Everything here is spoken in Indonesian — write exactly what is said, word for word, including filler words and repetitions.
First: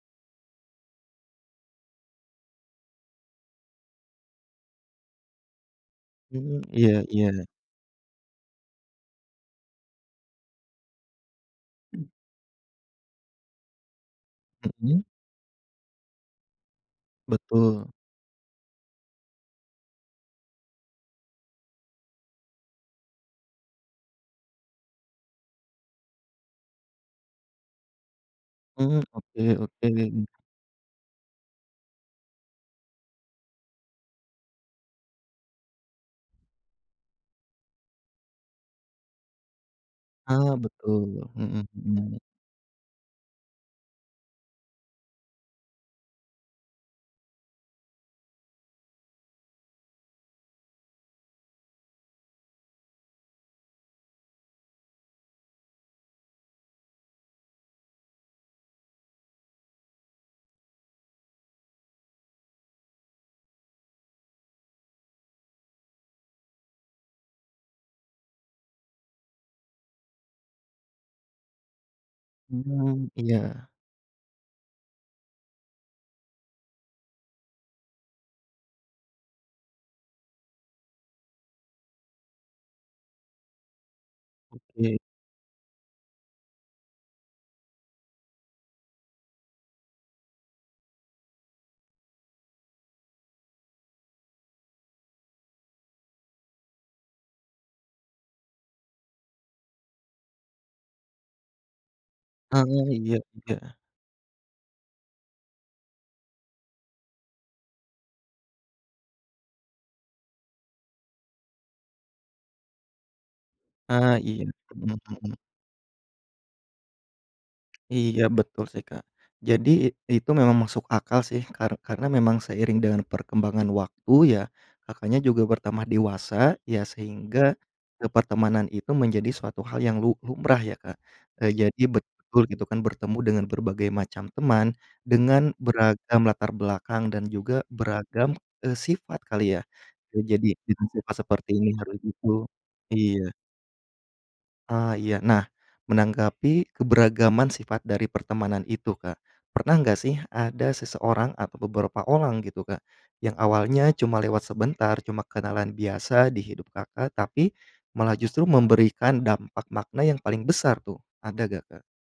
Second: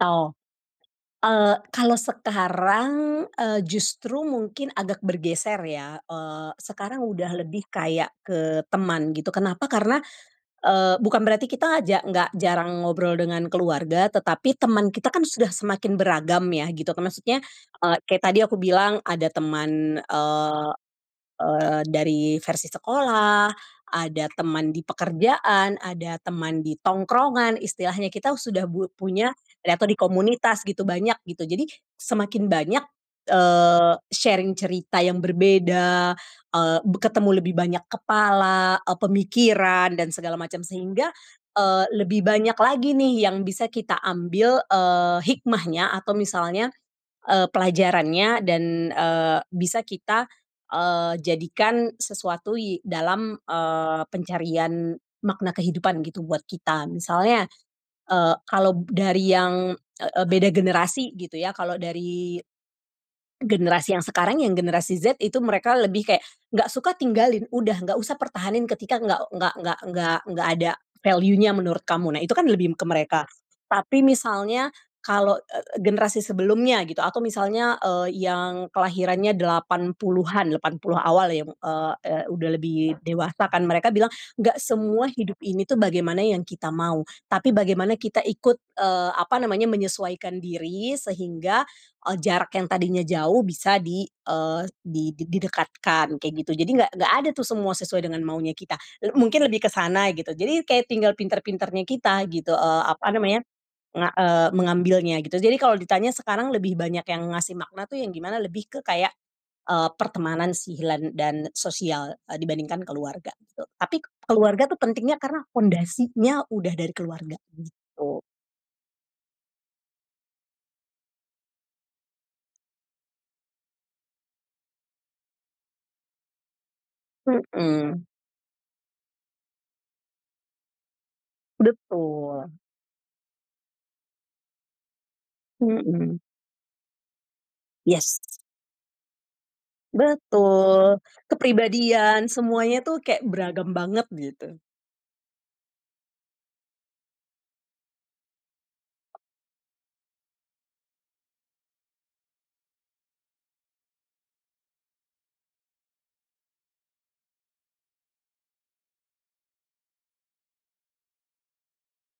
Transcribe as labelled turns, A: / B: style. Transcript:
A: Tao. Ale kalau sekarang, eee, justru mungkin agak bergeser ya, eee,
B: Hmm,
A: sekarang
B: iya,
A: udah
B: iya.
A: lebih kayak ke teman gitu kenapa karena, eee, bukan berarti kita aja
B: [unintelligible]
A: enggak jarang ngobrol dengan keluarga, tetapi teman
B: Mhm.
A: kita kan sudah semakin beragam ya, gitu. Maksudnya
B: Betul.
A: [unintelligible] kayak tadi aku bilang ada teman, eee, eee, dari versi sekolah, ada teman di pekerjaan, ada teman di tongkrongan, istilahnya kita sudah bu
B: Hmm,
A: punya
B: oke,
A: atau di
B: oke.
A: komunitas gitu banyak gitu, jadi semakin banyak eee, sharing cerita yang berbeda, eee, be ketemu lebih banyak kepala, eee, pemikiran dan segala
B: Ala
A: macam sehingga,
B: betul, hmm,
A: eee,
B: hmm.
A: lebih banyak lagi nih yang bisa kita ambil, eee, hikmahnya atau misalnya, eee, pelajarannya dan, eee, bisa kita, eee, jadikan sesuatu ye dalam, eee, pencarian makna kehidupan gitu buat kita. Misalnya. Eee, kalau dari yang, eee, eee, beda generasi gitu ya kalau dari generasi yang sekarang yang generasi Z itu mereka lebih kayak enggak suka tinggalin udah, enggak usah pertahanin ketika enggak enggak enggak enggak enggak ada valuenya menurut kamu. Nah itu kan lebih ke
B: Hmm,
A: mereka.
B: iya.
A: Tapi misalnya kalo, eee, eee, generasi sebelumnya gitu atau misalnya, eee, yang kelahirannya delapan puluhan delapan puluh awal yang, eee, eee, udah lebih dewasa kan mereka bilang enggak
B: Oke.
A: semua hidup ini tuh bagaimana yang kita mau, tapi bagaimana kita ikut, eee, apa namanya menyesuaikan diri sehingga, eee, jarak yang tadinya jauh bisa di, eee, di didekatkan kayak gitu jadi enggak, enggak ada tuh semua sesuai dengan maunya kita, le -mungkin lebih ke sana gitu jadi kayak tinggal pinter-pinternya kita gitu,
B: Ah,
A: eee, apa
B: iya,
A: namanya.
B: iya.
A: Nga eee, mengambilnya gitu, jadi kalau ditanya sekarang lebih banyak yang ngasih makna tuh yang gimana lebih ke kayak, eee, pertemanan si hilan dan sosial, eee, dibandingkan keluarga gitu, tapi
B: Ah iya,
A: keluarga tuh
B: hmm,
A: pentingnya
B: hmm.
A: karena pondasinya udah dari keluarga, gitu.
B: Iya, betul sih Kak, jadi i itu memang masuk akal sih kar karena memang seiring dengan perkembangan waktu ya Kakaknya, juga bertambah dewasa ya sehingga
A: Mhm.
B: ke pertemanan itu menjadi suatu hal yang lu lumrah ya, Kak. Nah jadi betul
A: Betul.
B: gitu kan bertemu dengan berbagai macam teman, dengan
A: Mhm.
B: beragam latar belakang dan juga
A: Yes.
B: beragam, eee, sifat kali ya jadi dengan
A: Betul,
B: sifat seperti ini harus
A: kepribadian
B: gitu,
A: semuanya tuh kayak
B: iya.
A: beragam banget gitu.
B: Ah iya, nah menanggapi keberagaman sifat dari pertemanan itu Kak, pernah enggak sih ada seseorang atau beberapa orang gitu Kak, yang awalnya cuma lewat sebentar cuma kenalan biasa di hidup Kakak, tapi malah justru memberikan dampak makna yang paling besar tuh ada enggak, Kak?